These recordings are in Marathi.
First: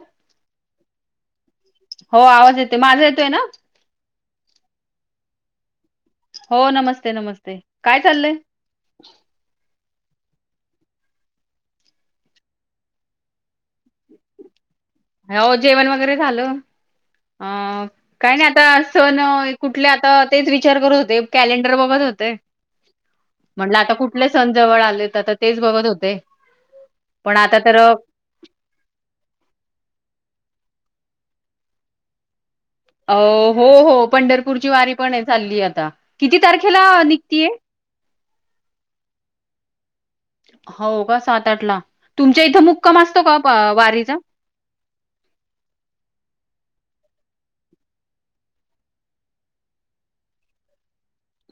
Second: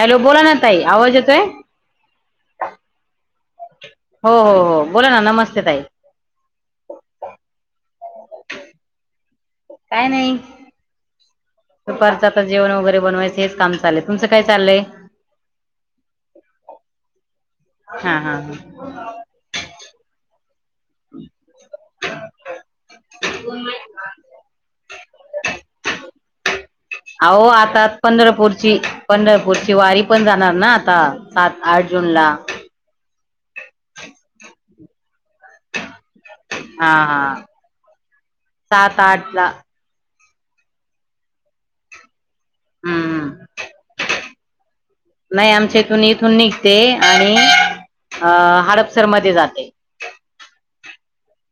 हॅलो बोला ना ताई आवाज येतोय. हो आवाज येते माझा येतोय ना? हो बोला ना नमस्ते ताई हो नमस्ते नमस्ते काय चाललंय? काय नाई परत आता जेवण वगैरे बनवायचे काम चालय तुमचं काय चाललंय हो जेवण वगैरे झालं अ हा हा काय नाही आता सण कुठं कुठले आता तेच विचार करत होते कॅलेंडर बघत होते म्हणलं आता कुठले सण जवळ आले आता तर तेच बघत होते पण आहो तर आता प पंढरपूरची पंढरपूरची ची वारी पण जाणार ना आता सात आठ जून ला अ... हो हो, पंढरपूरची वारी पण... हे चालली आता किती तारखेला हा अ... हा निघती ये? सात आठ ला होव का, सात आठ ला तुमच्या इथं मुक्काम असतो हम्म का... अ वारीचा? नाही आमच्या इथून इथून निघते आणि अ... हडपसर मध्ये जाते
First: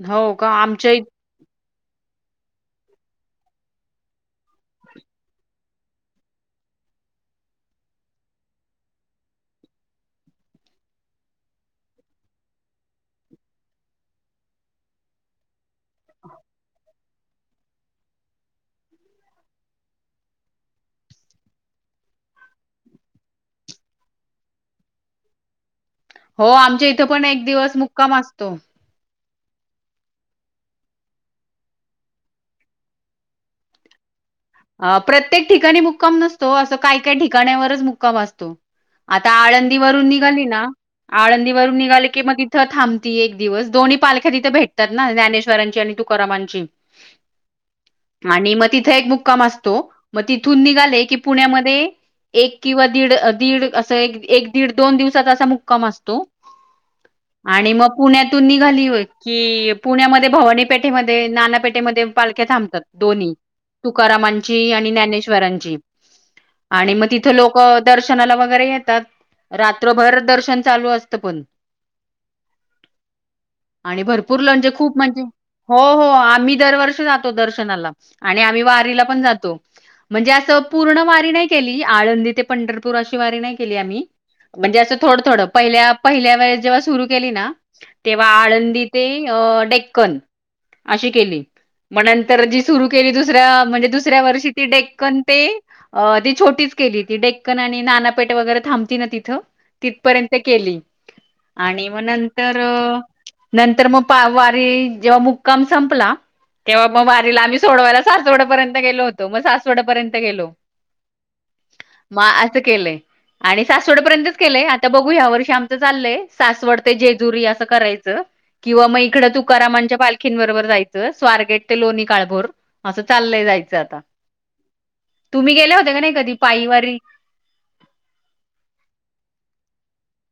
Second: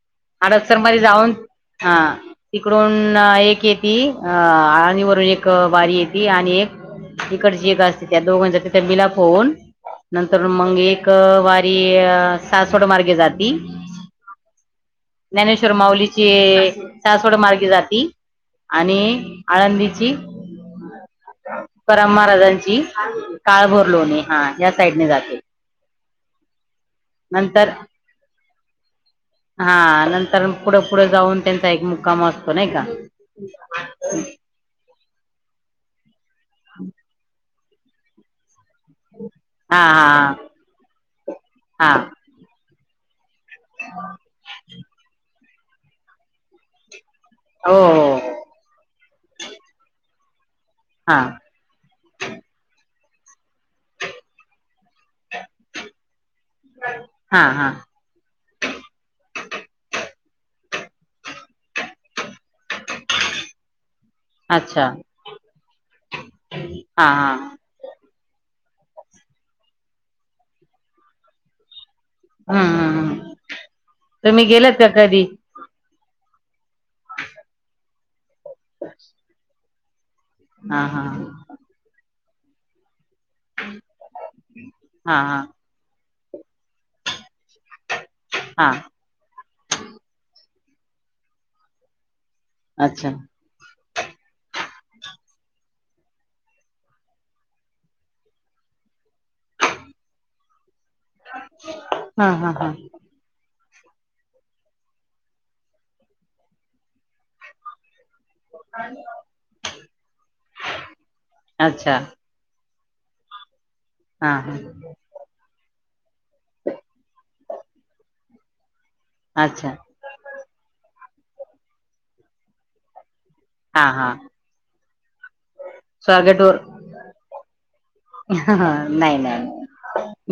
हो का हडपसर आमच्या मध्ये इ- जाऊन हा, तिकडून... अ... एक येती... अ अळणी वरून एक वारी येती आणि एक इकडची एक असते, त्या दोघांचा तिथं मिलाफ होऊन नंतरुन मग एक... अ... वारी अ... सासवड मार्गे जाती [unintelligible] ज्ञानेश्वर माऊलीची सासवड मार्गे जाती आणि आळंदीची? तुकाराम महाराजांची... काळभोर लोणी... हा, या साइडनं जाते हो, आमच्या इथे पण एक नंतर दिवस मुक्काम असतो. हा नंतर पुढ पुढ जाऊन त्यांचा एक मुक्काम असतो नाही का. [unintelligible] अ प्रत्येक ठिकाणी मुक्काम नसतो हो असं काय काय ठिकाण्यावरच मुक्काम असतो. आता हा आळंदीवरून हा निघाली ना आळंदीवरून हा निघाले की मग इथं थांबती एक दिवस दोन्ही पालख्या तिथे भेटतात ना ज्ञानेश्वरांची आणि तुकारामांची. हो हो आणि मग तिथे एक मुक्काम असतो. मग तिथ तिथून निघाले की हा पुण्यामध्ये, एक किंवा दीड अ दीड असं, एक, एक दीड- दोन दिवसाचा असा मुक्काम असतो. हा हा आणि मग पुण्यातून निघाली होय की, पुण्यामध्ये भवानी पेठेमध्ये, नाना पेठेमध्ये पालख्या थांबतात दोन्ही. तुकारामांची अच्छा आणि ज्ञानेश्वरांची. आणि हा मग तिथ हा लोकं दर्श दर्शनाला वगैरे येतात. रात्रभर दर्शन चालू असत पण. हम्म हम्म हम्म आणि भरपूर तुम्ही लॉन्ज हे गेलेत का खूप म्हणजे, कधी हो, हो आत आम्ही दरवर्षी जातो दर्शनाला. आणि आम्ही वारीला पण जातो. म्हणजे असं, हा पूर्ण हा वारी नाही केली. आळंदी ते पंढरपूर अ वारी नाही केली आम्ही. म्हणजे असं हा थोडं हा -थोडं. पहिल्या, पहिल्या वेळ जेव्हा सुरू केली ना, तेव्हा हा आळंदी ते अ डेक्कन, अशी केली. मग नंतर जी सुरु अच्छा केली दुस अ म्हणजे दुसऱ्या वर्षी ती डेक्कन ते अ ती छोटीच केली. ती डेक्कन आणि नानापेट वगैरे. थांबती ना तिथ तिथपर्यंत केली. आणि मग हा हा नंतर हा नंतर मग वारी जेव्हा मुक्काम संपला तेव्हा मग वारीला आम्ही सोडवायला सोडे पर्यंत गेलो होतो, मग सासवड पर्यंत गेलो. अच्छा मग केले आणि हा सासवड्यापर्यंतच हा केलेय आता बघू या वर्षी आमचं चाललंय सासवड ते जेजुरी असं करायचं किंवा मग इकडं अच्छा तुकारामांच्या पालखीं बरोबर जाय चं स्वारगेट ते लोणी काळभोर असं चाललंय जायचं हा आता. हा तुम्ही गेल्या होत्या काय नाही कधी स्वागत वर पायी वारी. नाही नाही.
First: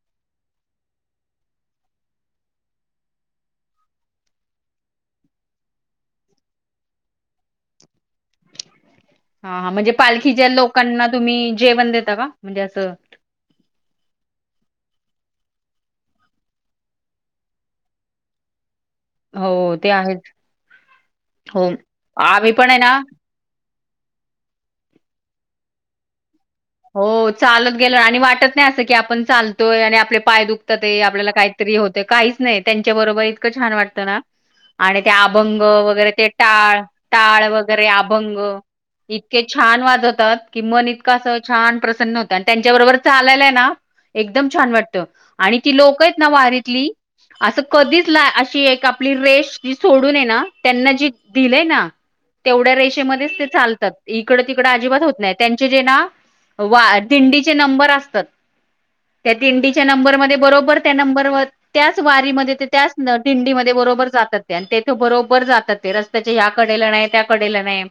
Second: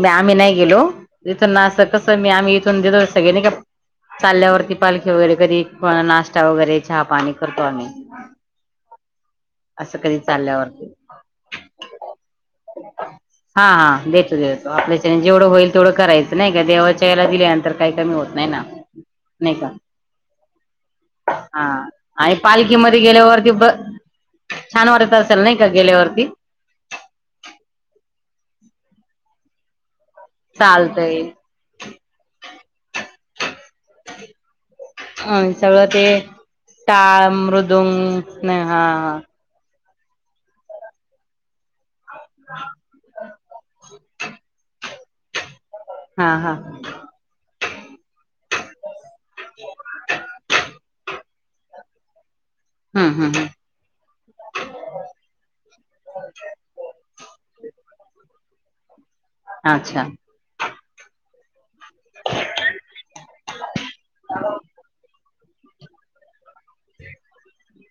मी आम्ही नाही गेलो इथूनं अस कस मी आम्ही इथून देतो सगळनी का चाल्यावरती पालखी वगैरे कधी नाश्ता वगैरे चहा पाणी करतो आम्ही. हा हा म्हणजे असं कधी पालखीच्या चालल्यावरती लोकांना तुम्ही जेवण देता का? म्हणजे असं हा हा देतो. देतो आपल्याच्याने जेवढं होईल तेवढं करायचं नाही का देवाच्या याला दिल्यानंतर काही कमी होत नाही ना हो नाही का ते आहेच हा हो आणि आम्ही पण आहे ना पालखीमध्ये गेल्यावरती ब छान वाटत असेल ना गेल्यावरती हो चालत गेलं आणि वाटत नाही असं की आपण चालतोय आणि आपले पाय दुखतात ते चालतय आपल्याला काहीतरी होते काहीच नाही त्यांच्या बरोबर इतकं छान वाटतं ना आणि ते अ अभंग सगळं वगैरे ते टाळ टाळ वगैरे अभंग मृदुंग हा इतके छान वा की मन इतक अस छान प्रसन्न होत आणि त्यांच्या बरोबर चालयलाय ना एकदम छान वाटत आणि ती लोकच हा ना हा हा वारीतली अस कधीच अशी आपली रेश जी सोडून आहे ना त्यांना जी दिलय ना तेवढ्या हम्म हम्म रेषेमध्येच ते हम्म चालतात इकडं तिकडं अजिबात होत नाही त्यांचे जे ना दिंडीचे नंबर असतात त्या दिंडीच्या अच्छा नंबर मध्ये बरोबर त्या नंबर त्याच वारीमध्ये ते त्याच दिंडीमध्ये बरोबर जातात ते तेथे बरोबर जातात ते रस्त्याच्या या कडेला नाही त्या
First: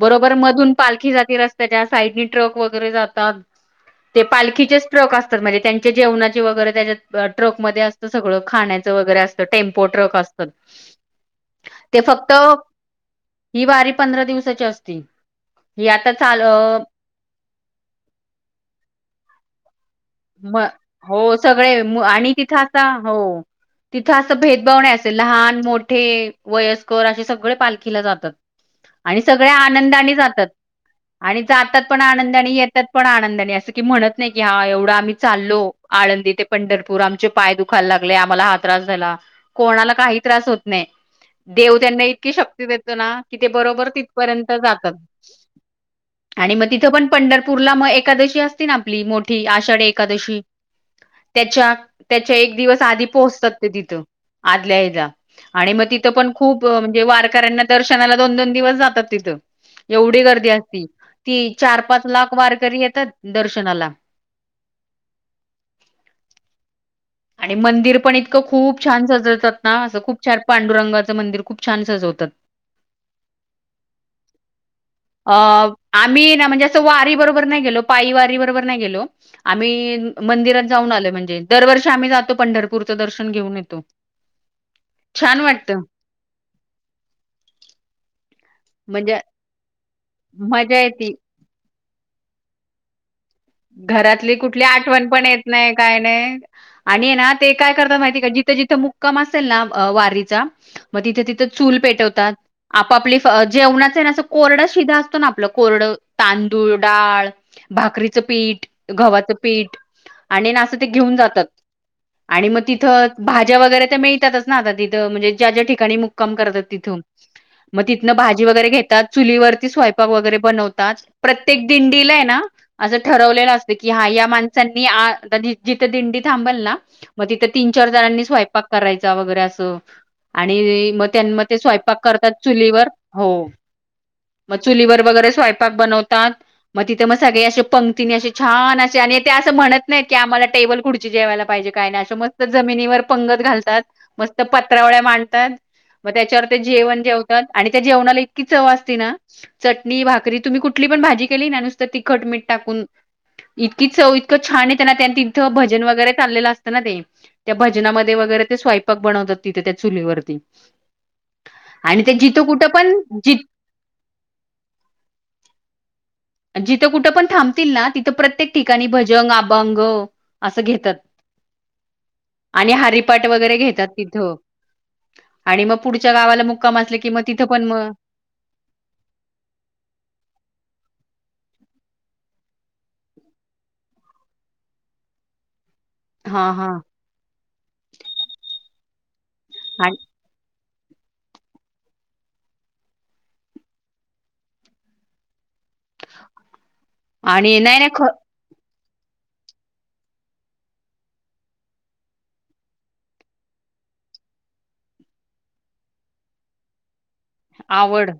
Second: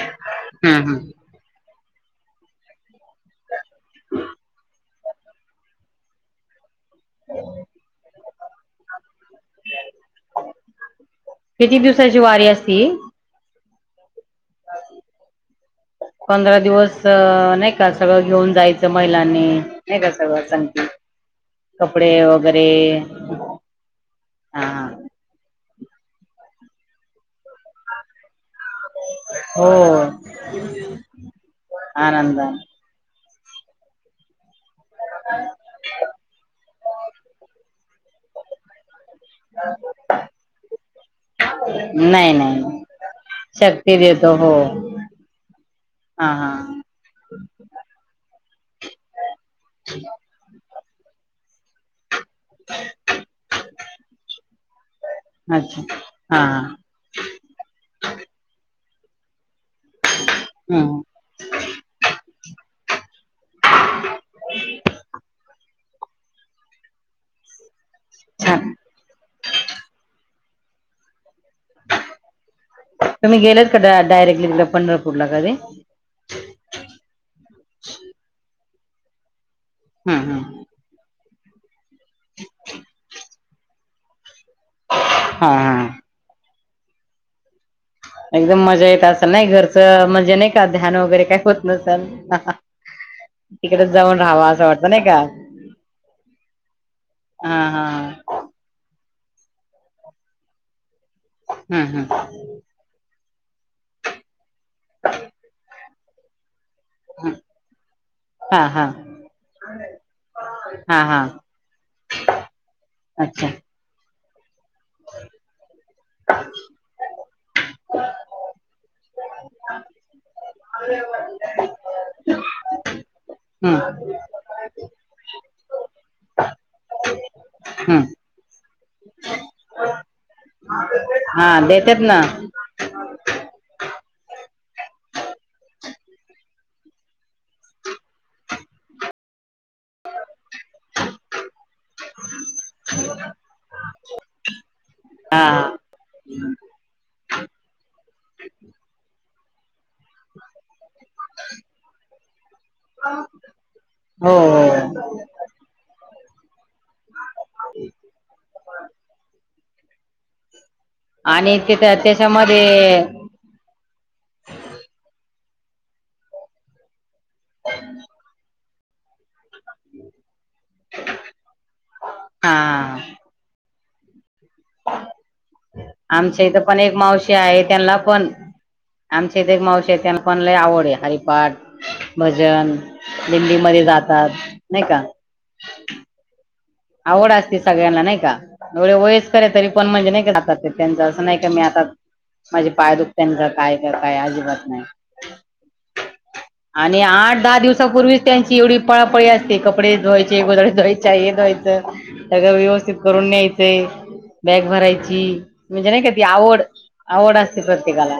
बरोबर मधून हम्म हम्म पालखी जात रस्त्याच्या साईड ट्रक वगैरे ते पालखीचे ट्रक असतात म्हणजे त्यांच्या जेवणाचे वगैरे त्याच्या ट्रक मध्ये असत सगळं खाण्याचं वगैरे असतं टेम्पो ट्रक असत किती दिवसाची वारी असती ही वारी पंधरा दिवसाची असती ही आता चाल पंधरा दिवस अ, नाही सगळं घेऊन जायचं महिलांनी का सगळं म सांगते हो सगळे कपडे वगैरे तिथं असं हा भेदभाव हा नाही असे लहान मोठे वयस्कर असे सगळे पालखीला जातात आणि सगळ्या हो आनंदाने जातात आणि जातात पण आनंद आणि आनंदाने येतात पण आनंदाने अस म्हणत नाही की हा एवढं आम्ही चालो आळंदी ते पंढरपूर आमचे पाय दुख खायला लागले आम्हाला हा त्रास झाला कोणाला काही त्रास होत नाही देव त्यांना इतकी नाही नाही शक्ती नाही. देतो ना कि ते बरोबर शक्ती देतो हो तिथपर्यंत जातात हा हा आणि मग तिथं पण पंढरपूरला मग एकादशी असती ना आपली मोठी आषाढ एक एकादशी त्याच्या त्याच्या एक दिवस आधी पोहोचतात ते तिथं आदल्या ह्याला आणि अच्छा मग तिथं पण हा हा खूप म्हणजे वारकऱ्यांना दर्शनाला दोन दोन दिवस जातात तिथं एवढी गर्दी असती हम्म ती चार पाच लाख वारकरी येतात दर्शनाला आणि मंदिर पण इतकं खूप छान सजवतात ना असं खूप छान पांडुरंगाचं मंदिर खूप छान सजवतात तुम्ही गेलेत का डायरेक्टली तिकडे पंढरपूरला अ कधी आम्ही ना म्हणजे असं वारी बरोबर नाही गेलो पायी वारी बरोबर आम्ही हम्म मंदिरात हम्म जाऊन आलोय म्हणजे आम्ही जातो पंढरपूरचं दर्शन घेऊन येतो छान हा वाटत हा एकदम मजा येत म्हणजे असं नाही घरचं मजे नाही का मजा ध्यान येती वगैरे कायत लसलं घरातली कुठली आठवण पण येत नाही काय नाही. आणि ना ते हा काय हा करतात माहिती का जिथं जिथं मु कम असेल ना वारीचा मग तिथे तिथे चूल हम्म हम्म पेटवतात आपापले जेवणाच गोड शिरा असतो ना आपल कोरड तांदूळ डाळ भाकरी चं हा पीठ हा गव्हाचं पीठ आणि नां अस ते हा घेऊन हा जातात आणि मग तिथं अच्छा भाज्या वगैरे मिळवतातच ना तिथ म्हणजे ज्या ज्या ठिकाणी मुकांम करतात तिथ मग तिथन भाजी वगैरे त्या चुलीवरती स्वयपाक वगैरे बनवतात प्रत्येक दिंडीला ठरवलेलं असत की हा हम्म या माणसांनी जिथं दिंडी थांबल ना मग तिथं तीन चार हम्म जणांनी स्वयंपाक करायचा वगैरे असं आणि म त्यां म हा ते स्वयंपाक देतात ना करतात चुलीवर हो. मग चुलीवर वगैरे स्वयंपाक बनवतात मग तिथे मग सगळे असे पं ति असे छान असे आणि ते असं म्हणत नाहीत की आ्माला टेबल कुडची जेवायला पाहिजे काय नाही अ मस्त जमिनीवर पंगत घालतात मस्त पत्रवळ्या हा मांडतात. मग त्याच्यावर ते जेवण जेवतात आणि त्या जेवणाला इतकी चव असते ना. चटणी भाकरी तुम्ही कुठली पण भाजी केली ना नुसत तिखट मिठ इतकी चव हो इतकं छान त्यांना हो तिथं भजन वगैरे चाललेलं असत ते त्या भजनामध्ये वगैरे ते स्वयंपाक बनवतात तिथे त्या चुलीवरती आणि तिथं आणि ते जित कुठं पण त्याच्यामध्ये ज जिथं कुठं पण थांबतील ना तिथं प्रत्येक ठिकाणी भजन अभंग असं घेतात आणि हा हारीपाट वगैरे घेतात तिथं आणि मग पुढच्या गावाला आमच्या इथं मुक्काम पण एक असले की मग मावशी तिथं आहे पण मग त्यांना पण आमचे तेे एक मावशी त्यांना पण लय आवड आहै पाठ भाजन जल्दी मादे जातात नाही का.. हा हा आवड असते सगळ्यांना नाही का एवढे वयस कर आहै तरी पण म्हणजे नाही राह. त्यांच असं नाही का मी आता माझे पाय दुखतनच काय का काय अजिबात नाही आणि आठ दहा आणि नाही नाही ख दिवसाांपूर्वीच त्यांची एवढी पळापळी असते कपडे धवायचे गोदडे धुवायचे हे धवायचे त्याग व्यवस्थित करून न्यायचंय [inaudible] बॅग भरायची म्हणजे नाही का ती आवड आवड असते आवड प्रत्येकाला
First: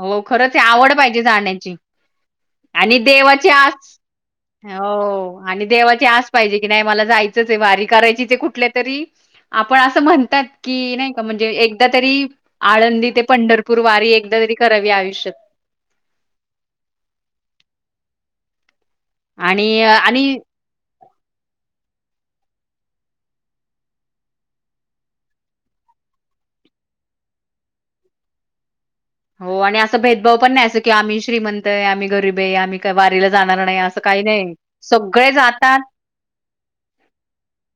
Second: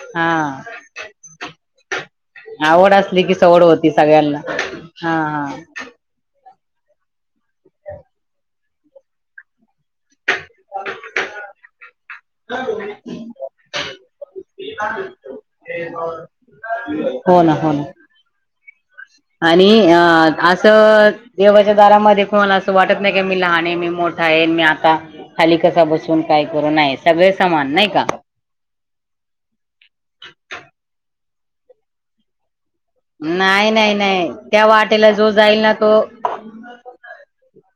हो खरच हा आवड पाहिजे जाण्याची आवड आणि असली की देवाची सवड होती आस सगळ्यांना हा हो हा आणि देवाची आस पाहिजे के नाही मला जायचच वारी करायची कुठ तरी पण अस म्हणतात की नाही का म्हणजे एकदा तरी आळंदी ते पंढरपूर वारी एकदा तरी करावी आयुष्यत हो ना हो ना आणि अ असं देवाच्या दारामध्ये मला अस वाटत नाही मी लहान आहे मी मोठा आहे मी आता खाली कसा बसून काय करू सग सामान नाही का हो आणि असं भेदभाव पण नाही अस कि आम्ही श्रीमंत आहे आम्ही गरीब आहे आम्ही काय वारीला जाणार नाही नाही असं काही नाही त्या वाटेला जो सगळे जाईल ना जातात तो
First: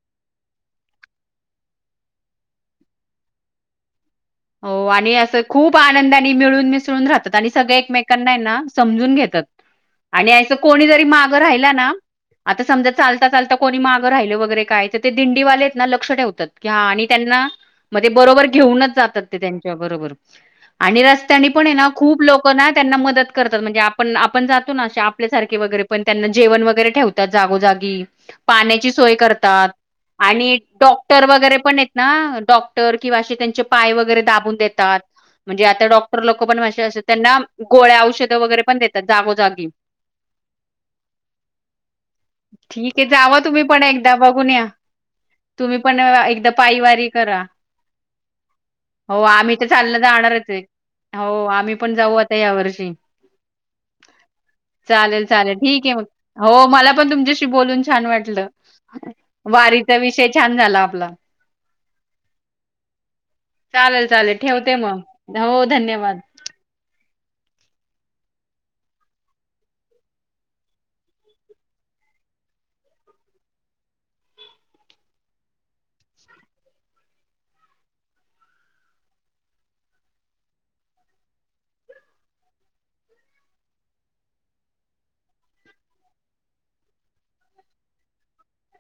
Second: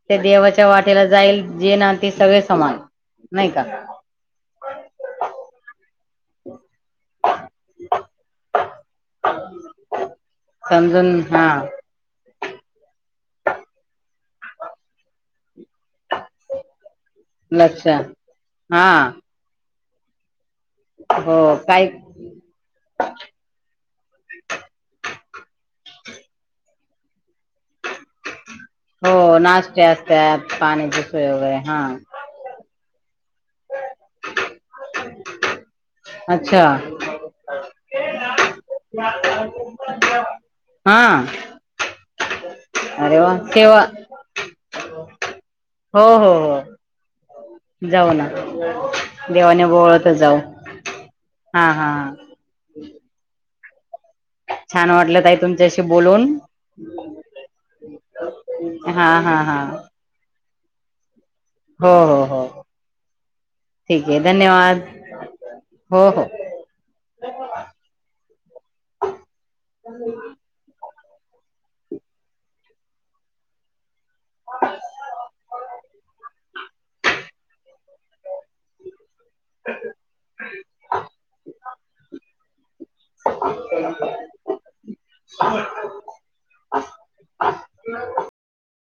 ते देवाच्या वाट जे जाईल जे नाती सगळे समान नाही का हो आणि असं खूप खूप आनंदाने मिळून मिसळून राहतात आणि सगळे एकमेकांना ना समजून घेतात आणि सं कोणी जरी समजून मागं हा राहिला ना आता समजा चालता चालता कोणी मागं राहिल वगैरे काय तर दंडिवलै ना लक्ष ठेवतात की आणि त्यांना लक्ष म ते बरोबर हा घेऊनच जातात ते बरोबर आणि रस्त्यांनी हो पणआहे काय ना खूप लोक ना त्यांना मदत करतात म्हणजे आप पण आपण जातो नाे आपल्यासारखे वगैरे पण त्यांना जेवण वगैरे ठेवतात जागोजागी पाण्याची सोय हो करतात नाश्ते आणि असतात पाण्याची डॉक्टर सोय वगैरे पण हा हेत ना डॉ क्टर किंवा असे त्यांचे पाय वगैरे दाबून देत ह् म्हणजे आता डॉक्टर लोकं पण अशे असतात त्यांना गोळ्या औषधं वगैरे पण देतात जागोजागी हा ठीक आहे अरे वा जावा तुम्ही पण तेव्हा एकदा बघून या तुम्ही पण हो हो एकदा हो पायी वारी करा जाऊ ना हो आम्ही देवाने तर चाललं बोळत जाऊ जाणारच आहे हो हा आम्ही हा पण जाऊ आता या वर्षी छान वाटलं चालेल ताई चालेल तुमच्याशी ठीक आहे मग बोलून हो मला पण तुमच्याशी बोलून छान वाटलं हा हा हा वारीचा विषय छान झाला आपला. हो. हो. हो.. चालल ठीक आहे चालेल ठेवते धन्यवाद मग हो धन्यवाद लई बोलला ह [unintelligible] [unintelligible] [unintelligible] मग